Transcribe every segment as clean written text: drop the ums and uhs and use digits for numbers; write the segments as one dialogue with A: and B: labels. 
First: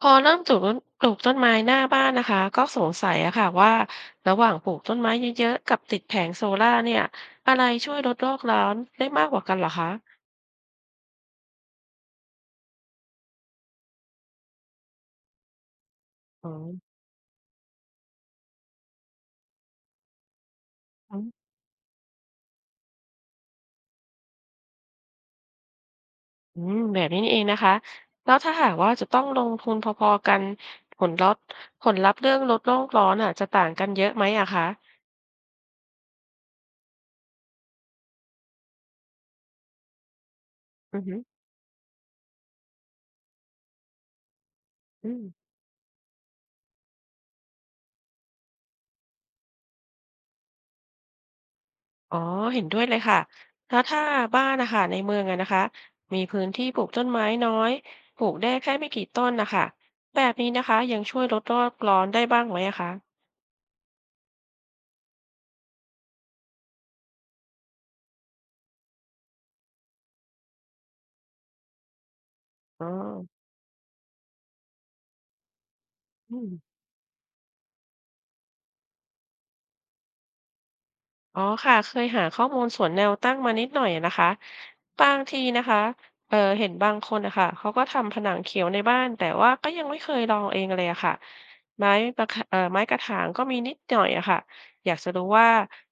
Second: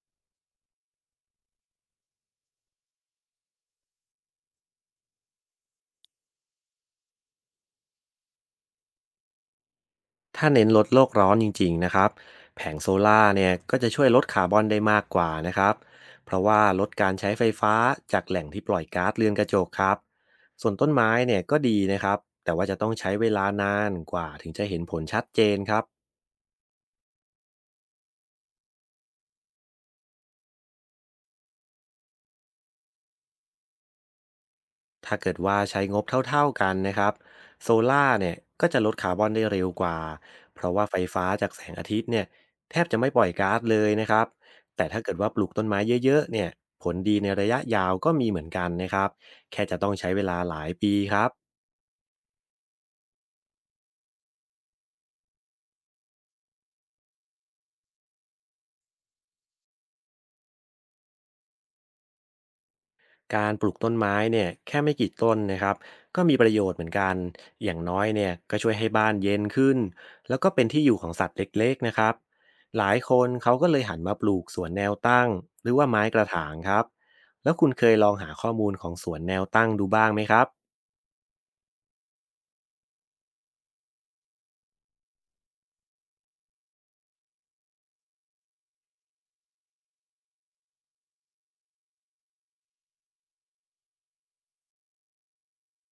A: พอเริ่มปลูกต้นไม้หน้าบ้านนะคะก็สงสัยอะค่ะว่าระหว่างปลูกต้นไม้เยอะๆกับติดแผงโซล่าร์เนี่ยอะไรช่วยลดโลกร้อนได้มากกว่ากันเหรอคะ
B: ถ้าเน้นลดโลกร้อนจริงๆนะครับแผงโซล่าร์เนี่ยก็จะช่วยลดคาร์บอนได้มากกว่านะครับเพราะ
A: อ๋อ
B: ว่าลดการใช้ไฟฟ้าจากแหล่งที่ปล่อยก๊าซเรือนกระจกครับส่วนต้นไม้เนี่ยก็ดีนะครับแต่ว่าจะต้องใช้เวลานานกว่าถึงจะเห็นผลชัดเจนครับ
A: อืมแบบนี้นี่เองนะคะแล้วถ้าหากว่าจะต้องลงทุนพอๆกันผลลัพธ์ผลลัพธ์เรื่องลดโลกร้อนอะจะต่างกันเยอะไหมอะคะ
B: ถ้าเกิดว่าใช้งบเท่าๆกันนะครับโซล่าร์เนี่ยก็จะลดคาร์บอนได้เร็วกว่าเพราะว่าไฟ
A: อือฮึ
B: ฟ้าจากแสงอาทิตย์เนี่ยแทบจะไม่ปล่อยก๊าซเลยนะครับแต่ถ้า
A: อื
B: เกิด
A: ม
B: ว่าปลูกต้นไม้เยอะๆเนี่ยผลดีในระยะยาวก็มีเหมือนกันนะครับแค่จะต้องใช้เวลาหลายปีครับ
A: อ๋อเห็นด้วยเลยค่ะแล้วถ้าบ้านนะคะในเมืองอะนะคะมีพื้นที่ปลูกต้นไม้น้อยปลูกได้แค่ไม่กี่ต้นนะคะแบบนี้นะคะยังช่วยลดโลกร้อนได้บ้างไหมอะคะ
B: การปลูกต้นไม้เนี่ยแค่ไม่กี่ต้นนะครับก็มีประโยชน์เหมือนกันอย่างน้อยเนี่ยก็ช่วยให้บ้านเย็นขึ้นแล้วก็เป็นที่อยู่ของสัตว์เล็กๆนะครับห
A: อ๋อ
B: ลายคนเขาก็เลยหันมาปลูกสวนแนวตั้งหรือว่าไม้กระ
A: อื
B: ถา
A: ม
B: งครับแล้วคุณเคยลองหาข้อมูลของสวนแนวตั้งดูบ้างไหมครับ
A: อ๋อค่ะเคยหาข้อมูลสวนแนวตั้งมานิดหน่อยนะคะบางทีนะคะเออเห็นบางคนนะคะเขาก็ทำผนังเขียวในบ้านแต่ว่าก็ยังไม่เคยลองเองเลยอะค่ะไม้ประคเอ่อไม้กระถางก็มีนิดหน่อยอะค่ะอยากจะรู้ว่า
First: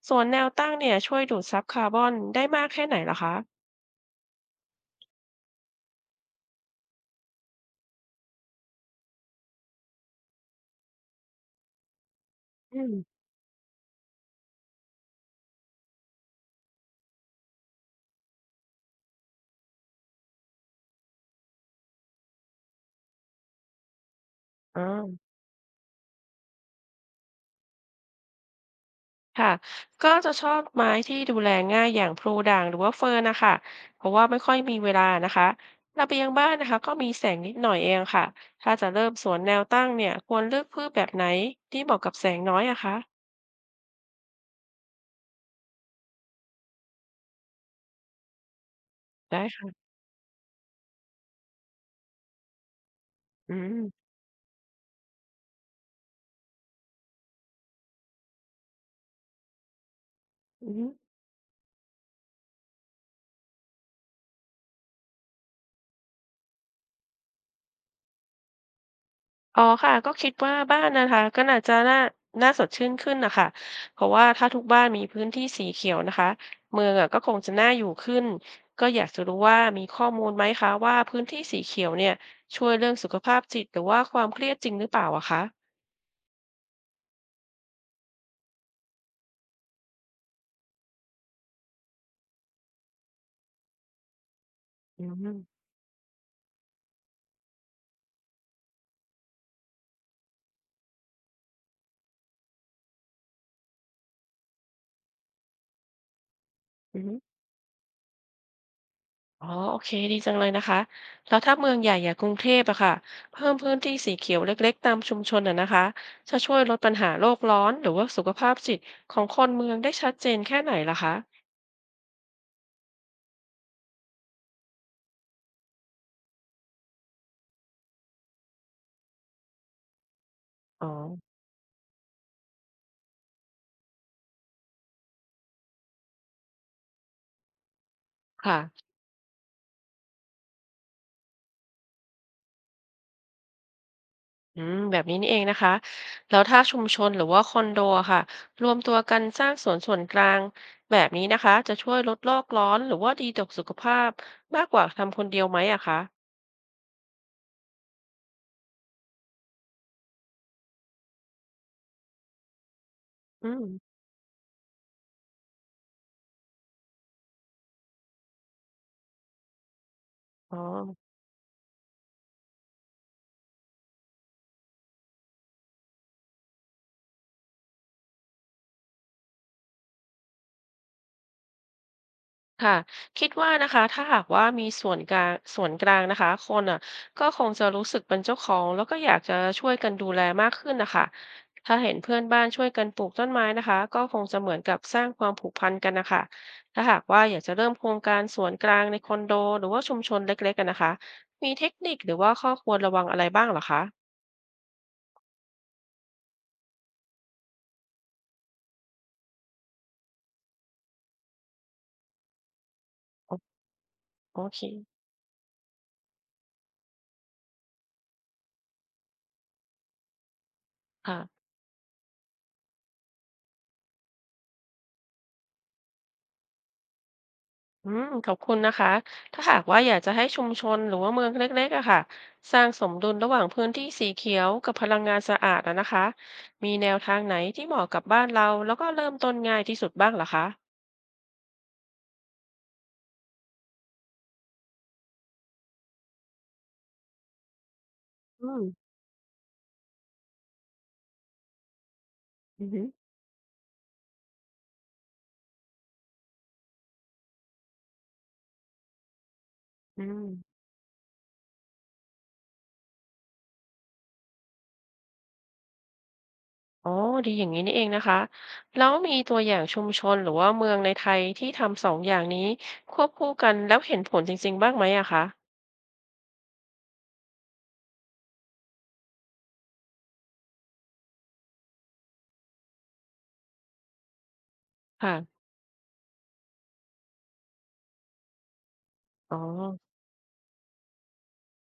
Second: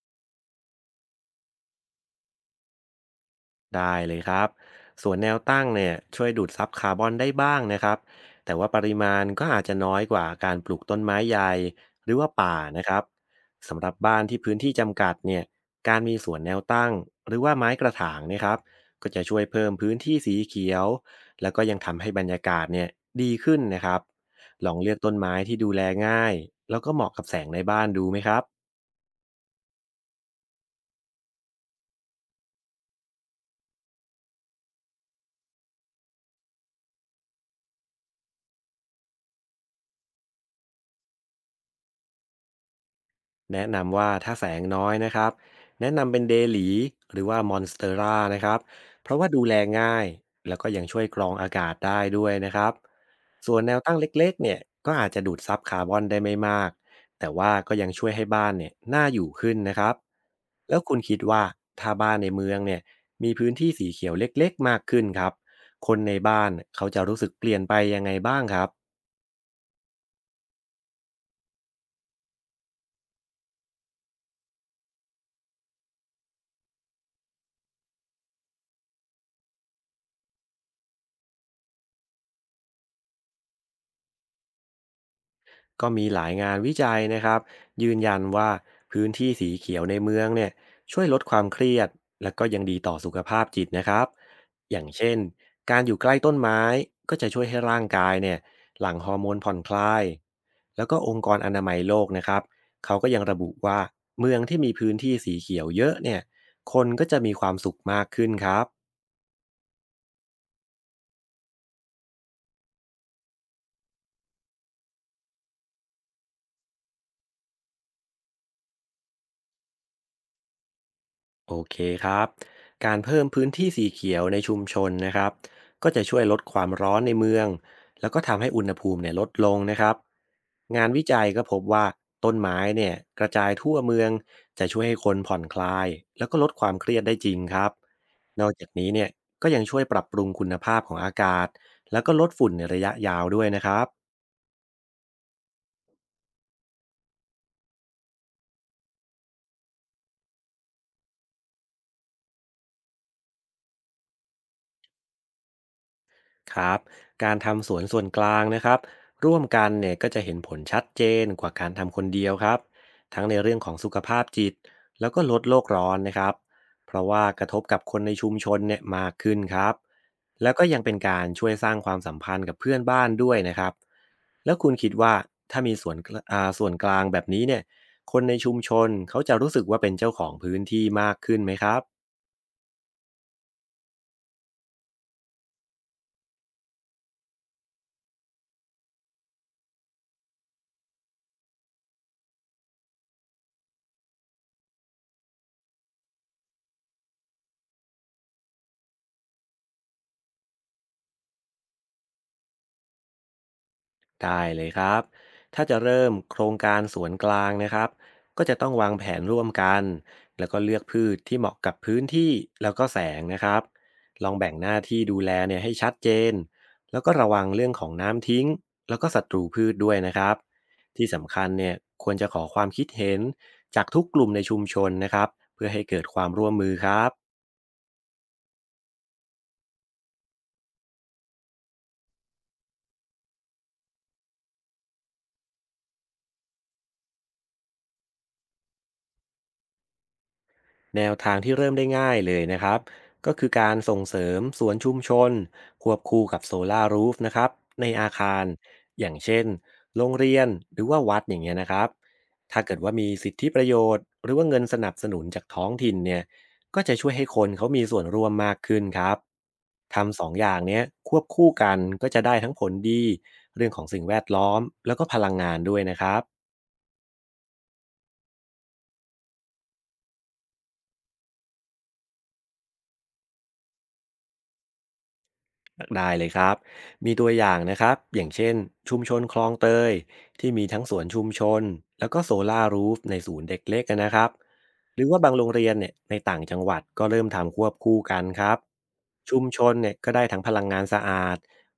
A: สวนแนวตั้งเนี่ยช่วยดูดซับคาร์บอนได้มากแค่ไหนเหรอคะ
B: ได้เลยครับส่วนแนวตั้งเนี่ยช่วยดูดซับคาร์บอนได้บ้างนะครับแต่ว่าปริมาณก็อาจจะน้อยกว่าการปลูกต้นไม้ใหญ่หรือว่าป่า
A: อื
B: นะค
A: ม
B: รับสำหรับบ้านที่พื้นที่จำกัดเนี่ยการมีสวนแนวตั้งหรือว่าไม้กระถางเนะครับก็จะช่วยเพิ่มพื้นที่สีเขียวแล้วก็ยังทำให้บรรยากาศเนี่ยดีขึ้นนะครับลอง
A: อ๋อ
B: เลือกต้นไม้ที่ดูแลง่ายแล้วก็เหมาะกับแสงในบ้านดูไหมครับ
A: ค่ะก็จะชอบไม้ที่ดูแลง่ายอย่างพลูด่างหรือว่าเฟิร์นนะคะเพราะว่าไม่ค่อยมีเวลานะคะระเบียงบ้านนะคะก็มีแสงนิดหน่อยเองค่ะถ้าจะเริ่มสวนแนวตั้งเนี่ยควรเลือกพืชแบบไหนที่เหมาะกับแสงน้อยอะคะ
B: แนะนำว่าถ้าแสงน้อยนะครับแนะนำเป็นเดหลีหรือว่ามอนสเตอร่านะครับเพราะว่าดู
A: ได้
B: แล
A: ค่ะ
B: ง่ายแล้วก็ยังช่วยกรองอากาศได้ด้วยนะครับ
A: อื
B: ส่วนแนวตั้ง
A: ม
B: เล็กๆเนี่ยก็อาจจะดูดซับคาร์บอนได้ไม่มากแต่ว่าก็ยังช่วยให้บ้านเนี่ยน่าอยู่ขึ้นนะครับ
A: อื
B: แล้ว
A: ม
B: คุณคิดว่าถ้าบ้านในเมืองเนี่ยมีพื้นที่สีเขียวเล็กๆมากขึ้นครับคนในบ้านเขาจะรู้สึกเปลี่ยนไปยังไงบ้างครับ
A: อ๋อค่ะก็คิดว่าบ้านนะคะก็น่าจะน่าน่าสดชื่นขึ้นนะคะเพราะว่าถ้าทุกบ้านมีพื้นที่สีเขียวนะคะเมืองอะก็คงจะน่าอยู่ขึ้นก็อยากจะรู้ว่ามีข้อมูลไหมคะว่าพื้นที่สีเขียวเนี่ยช่วยเรื่องสุขภาพจิตหรือว่าความเครียดจริงหรือเปล่าอะคะ
B: ก็มีหลายงานวิจัยนะครับยืนยันว่าพื้นที่สีเขียวในเมืองเนี่ยช่วยลดความเครียดและก็ยังดีต่อสุขภาพจิตนะครับอย่าง
A: อื
B: เช่น
A: ม
B: การอยู่ใกล้ต้นไม้ก็จะช่วยให้ร่างกายเนี่ยหลั่งฮอร์โมนผ่อนคลายแล้วก็องค์กรอนามัยโลกนะครับเขาก็ยังระบุว่าเมืองที่มีพื้นที่สีเขียวเยอะเนี่ยคน
A: อื
B: ก็จะ
A: ม
B: มีความสุขมากขึ้นครับ
A: อ๋อโอเคดีจังเลยนะคะแล้วถ้าเมืองใหญ่อย่างกรุงเทพอะค่ะเพิ่มพื้นที่สีเขียวเล็กๆตามชุมชนอะนะคะจะช่วยลดปัญหาโลกร้อนหรือว่าสุขภาพจิตของคนเมืองได้ชัดเจนแค่ไหนล่ะคะ
B: โอเคครับ การเพิ่มพื้นที่สีเขียวในชุมชนนะครับก็จะช่วยลดความร้อนในเมืองแล้วก็ทำให้อุณหภูมิเนี่ยลดลงนะครับงา
A: อ๋อ
B: นวิจัยก็พบว่าต้นไม้เนี่ยกระจายทั่วเมืองจะช่วยให้คนผ่อนคลายแล้วก็ลดความเครียดได้จริงครับนอกจาก
A: ค่ะ
B: นี้เนี่ยก็ยังช่วยปรับปรุงคุณภาพของอากาศ แล้วก็ลดฝุ่นในระยะยาวด้วยนะครับ
A: อืมแบบนี้นี่เองนะคะ แล้วถ้าชุมชนหรือว่าคอนโดอะค่ะ รวมตัวกันสร้างสวนส่วนกลางแบบนี้นะคะ จะช่วยลดโลกร้อนหรือว่าดีต่อสุขภาพมากกว่าทำคนเดียวไหมอะคะ
B: ครับการทำสวนส่วนกลางนะครับร่วมกันเนี่ยก็จะเห็นผลชัดเจนกว่าการทำคนเดียวครับทั้งใน
A: อื
B: เรื่อง
A: ม
B: ของสุขภาพจิตแล้วก็ลดโลกร้อนนะครับเพราะว่ากระทบกับคนในชุมชนเนี่ยมากขึ้นครับแล้ว
A: อ๋อ
B: ก็ยังเป็นการช่วยสร้างความสัมพันธ์กับเพื่อนบ้านด้วยนะครับแล้วคุณคิดว่าถ้ามีส่วนกลางแบบนี้เนี่ยคนในชุมชนเขาจะรู้สึกว่าเป็นเจ้าของพื้นที่มากขึ้นไหมครับ
A: ค่ะคิดว่านะคะถ้าหากว่ามีส่วนกลางนะคะคนอ่ะก็คงจะรู้สึกเป็นเจ้าของแล้วก็อยากจะช่วยกันดูแลมากขึ้นนะคะถ้าเห็นเพื่อนบ้านช่วยกันปลูกต้นไม้นะคะก็คงจะเหมือนกับสร้างความผูกพันกันนะคะถ้าหากว่าอยากจะเริ่มโครงการสวนกลางในคอนโดหรือว่าชุมชนเล็กๆกันนะคะมีเทคนิคหรือว่าข้อควรระวังอะไรบ้างเหรอคะ
B: ได้เลยครับ ถ้าจะเริ่มโครงการสวนกลางนะครับ ก็จะต้องวางแผนร่วมกัน แล้วก็เลือกพืชที่เหมาะกับพื้นที่ แล้วก็แสงนะค
A: โอ
B: รับ ลอง
A: โอ
B: แบ่ง
A: เค
B: หน้าที่ดูแลเนี่ยให้ชัดเจน แล้วก็ระวังเรื่องของน้ำทิ้ง แล้วก็ศัตรูพืชด้วยนะครับที่สำ
A: ค่ะ
B: คัญเนี่ยควรจะขอความคิดเห็นจากทุกกลุ่มในชุมชนนะครับ เพื่อให้เกิดความร่วมมือครับ
A: อืมขอบคุณนะคะถ้าหากว่าอยากจะให้ชุมชนหรือว่าเมืองเล็กๆอะค่ะสร้างสมดุลระหว่างพื้นที่สีเขียวกับพลังงานสะอาดอะนะคะมีแนวทางไหนที่เหมาะกับบ้านเราแล้วก็เริ่มต้นง่ายที่สุดบ้างเหรอคะ
B: แนวทางที่เริ่มได้ง่ายเลยนะครับก็คือการส่งเสริมสวนชุมชนควบคู่กับโซลารูฟนะครับในอาคาร
A: อืม
B: อย่างเช่นโรงเรียนหรือว่าวัดอย่างเงี้ยนะครับถ้า
A: อือ
B: เกิด
A: หือ
B: ว่ามีสิทธิประโยชน์หรือว่าเงินสนับสนุนจากท้องถิ่นเนี่ยก็จะช่วยให้คนเขามีส่วนร่วมมากขึ้นครับ
A: อื
B: ทำส
A: ม
B: องอย่างเนี้ยควบคู่กันก็จะได้ทั้งผลดีเรื่องของสิ่งแวดล้อมแล้วก็พลังงานด้วยนะครับ
A: อ๋อดีอย่างนี้นี่เองนะคะแล้วมีตัวอย่างชุมชนหรือว่าเมืองในไทยที่ทำสองอย่างนี้ควบคู่กันแล้วเห็นผลจริงๆบ้างไหมอะคะ
B: ได้เลยครับมีตัวอย่างนะครับอย่างเช่นชุมชนคลองเตยที่มีทั้งสวนชุมชนแล้วก็โซลาร์รูฟในศูนย์เด็กเล็กนะครับหรือ
A: ค่ะ
B: ว่าบางโรงเรียนเนี่ยในต่างจังหวัดก็เริ่มทำควบคู่กันครับ
A: อ๋อ
B: ชุมชนเนี่ยก็ได้ทั้งพลังงานสะอาด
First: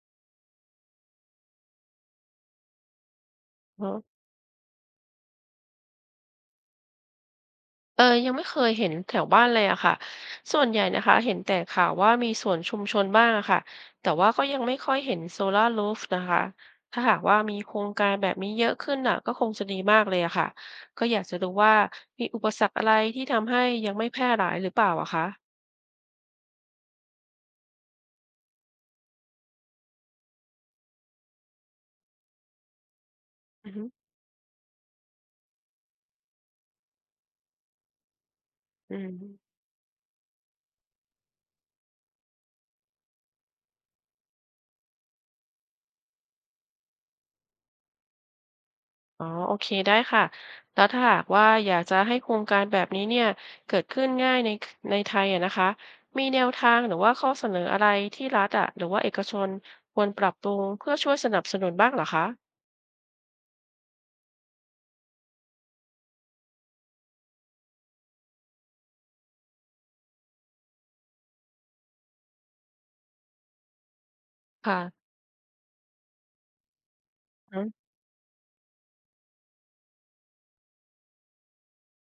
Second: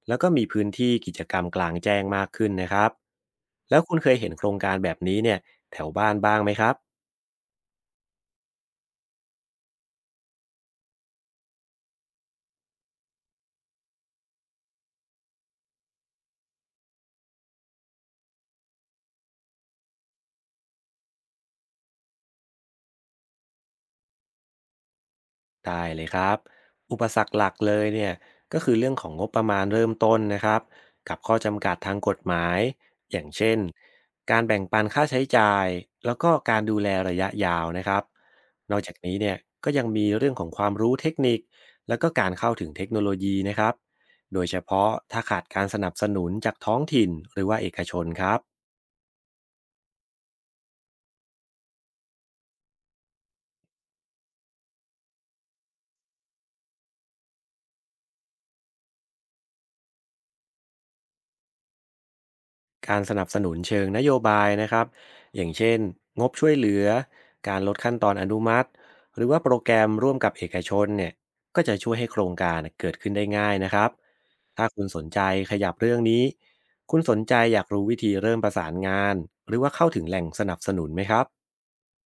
B: แล้วก็มีพื้นที่กิจกรรมกลางแจ้งมากขึ้นนะครับแล้วคุณเคยเห็นโครงการแบบนี้เนี่ยแถวบ้านบ้างไหมครับ
A: เออยังไม่เคยเห็นแถวบ้านเลยอะค่ะส่วนใหญ่นะคะเห็นแต่ข่าวว่ามีสวนชุมชนบ้างอะค่ะแต่ว่าก็ยังไม่ค่อยเห็นโซลาร์รูฟนะคะถ้าหากว่ามีโครงการแบบนี้เยอะขึ้นน่ะก็คงจะดีมากเลยอะค่ะก็อยากจะรู้ว่ามีอุปสรรคอะไรที่ทำให้ยังไม่แพร่หลายหรือเปล่าอะคะ
B: ได้เลยครับอุปสรรคหลักเลยเนี่ยก็คือเรื่องของงบประมาณเริ่มต้นนะครับกับข้อจำกัดทางกฎหมายอย่างเช่น
A: อือฮึ
B: การแบ่งปันค่าใช้จ่ายแล้วก็การดูแลระยะยาวนะครับนอกจา
A: อื
B: กนี้
A: ม
B: เนี่ยก็ยังมีเรื่องของความรู้เทคนิคแล้วก็การเข้าถึงเทคโนโลยีนะครับโดยเฉพาะถ้าขาดการสนับสนุนจากท้องถิ่นหรือว่าเอกชนครับ
A: อ๋อโอเค ได้ค่ะแล้วถ้าหากว่าอยากจะให้โครงการแบบนี้เนี่ยเกิดขึ้นง่ายในไทยอะนะคะมีแนวทางหรือว่าข้อเสนออะไรที่รัฐอะหรือว่าเอกชนควรปรับปรุงเพื่อช่วยสนับสนุนบ้างเหรอคะ
B: การสนับสนุนเชิงนโยบายนะครับอย่างเช่นงบช่วยเหลือการลดขั้นตอนอนุมัติหรือว่าโปรแกรมร่วมกับเอกชนเนี่ยก็จะช่วยให้โครงการเกิดขึ้นได้ง่ายนะครับถ้าคุณส
A: ค่ะ
B: นใจขยับเรื่องนี้คุณสนใจอ
A: อื
B: ยากรู้
A: ม
B: วิธีเริ่มประสานงานหรือว่าเข้าถึงแหล่งสนับสนุนไหมครับ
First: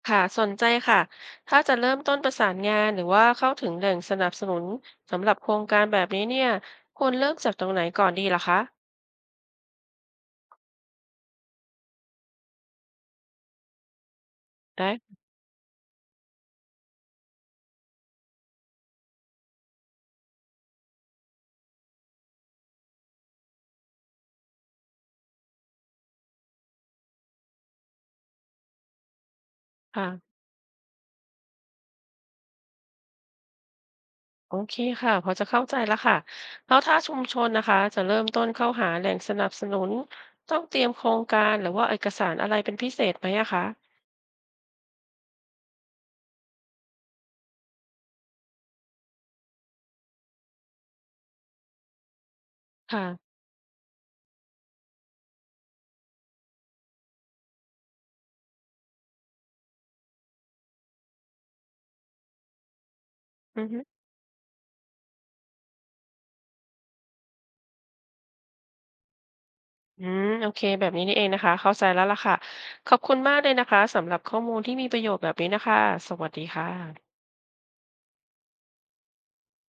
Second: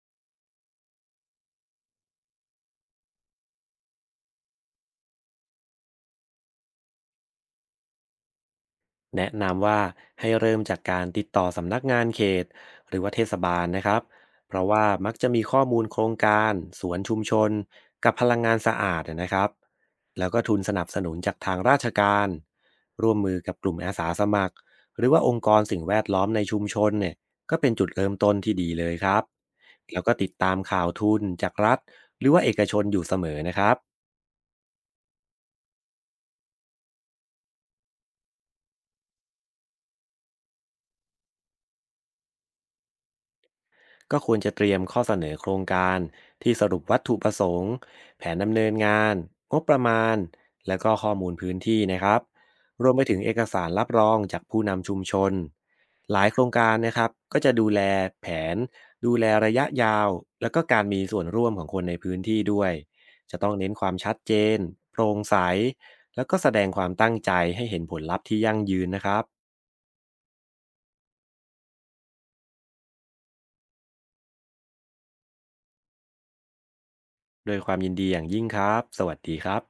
A: ค่ะสนใจค่ะถ้าจะเริ่มต้นประสานงานหรือว่าเข้าถึงแหล่งสนับสนุนสำหรับโครงการแบบนี้เนี่ยควรเริ่มจากตรงไหนก่อนดีล่ะคะ
B: แนะนำว่าให้เริ่มจากการติดต่อสำนักงานเขตหรือว่าเทศบาลนะครับเพราะว่ามัก
A: ได้
B: จะมีข้อมูลโครงการสวนชุมชนกับพลังงานสะอาดนะครับแล้วก็ทุนสนับสนุนจากทางราชการร่วมมือกับกลุ่มอาสาสมัครหรือว่าองค์กรสิ่งแวดล้อมในชุมชนเนี่ยก็เป็นจุดเริ่มต้นที่ดีเลยครับแล้ว
A: ค่ะ
B: ก็ติดตามข่าวทุนจากรัฐหรือว่าเอกชนอยู่เสมอนะครับ
A: โอเคค่ะพอจะเข้าใจแล้วค่ะแล้วถ้าชุมชนนะคะจะเริ่มต้นเข้าหาแหล่งสนับสนุนต้องเตรียมโครงการหรือว่าเอกสารอะไรเป็นพิเศษไหมอะคะ
B: ก็ควรจะเตรียมข้อเสนอโครงการที่สรุปวัตถุประสงค์แผนดำเนินงานงบประมาณและก็ข้อมูลพื้นที่นะครับรวมไปถึง
A: ค่ะ
B: เอกสารรับรองจากผู้นำชุมชนหลายโครงการนะครับก็จะดูแลแผนระยะยาวแล้วก็การมีส่วนร่วมของคนในพื้นที่ด้วยจะต้อง
A: อื
B: เน้
A: อ
B: น
A: ฮึ
B: ความชัดเจนโปร่งใสแล้วก็แสดงความตั้งใจให้เห็นผลลัพธ์ที่ยั่งยืนนะครับ
A: อืมโอเคแบบนี้นี่เองนะคะเข้าใจแล้วล่ะค่ะขอบคุณมากเลยนะคะสำหรับข้อมูลที่มีประโยชน์แบบนี้นะคะสวัสดีค่ะ
B: โดวยความยินดีอย่างยิ่งครับสวัสดีครับ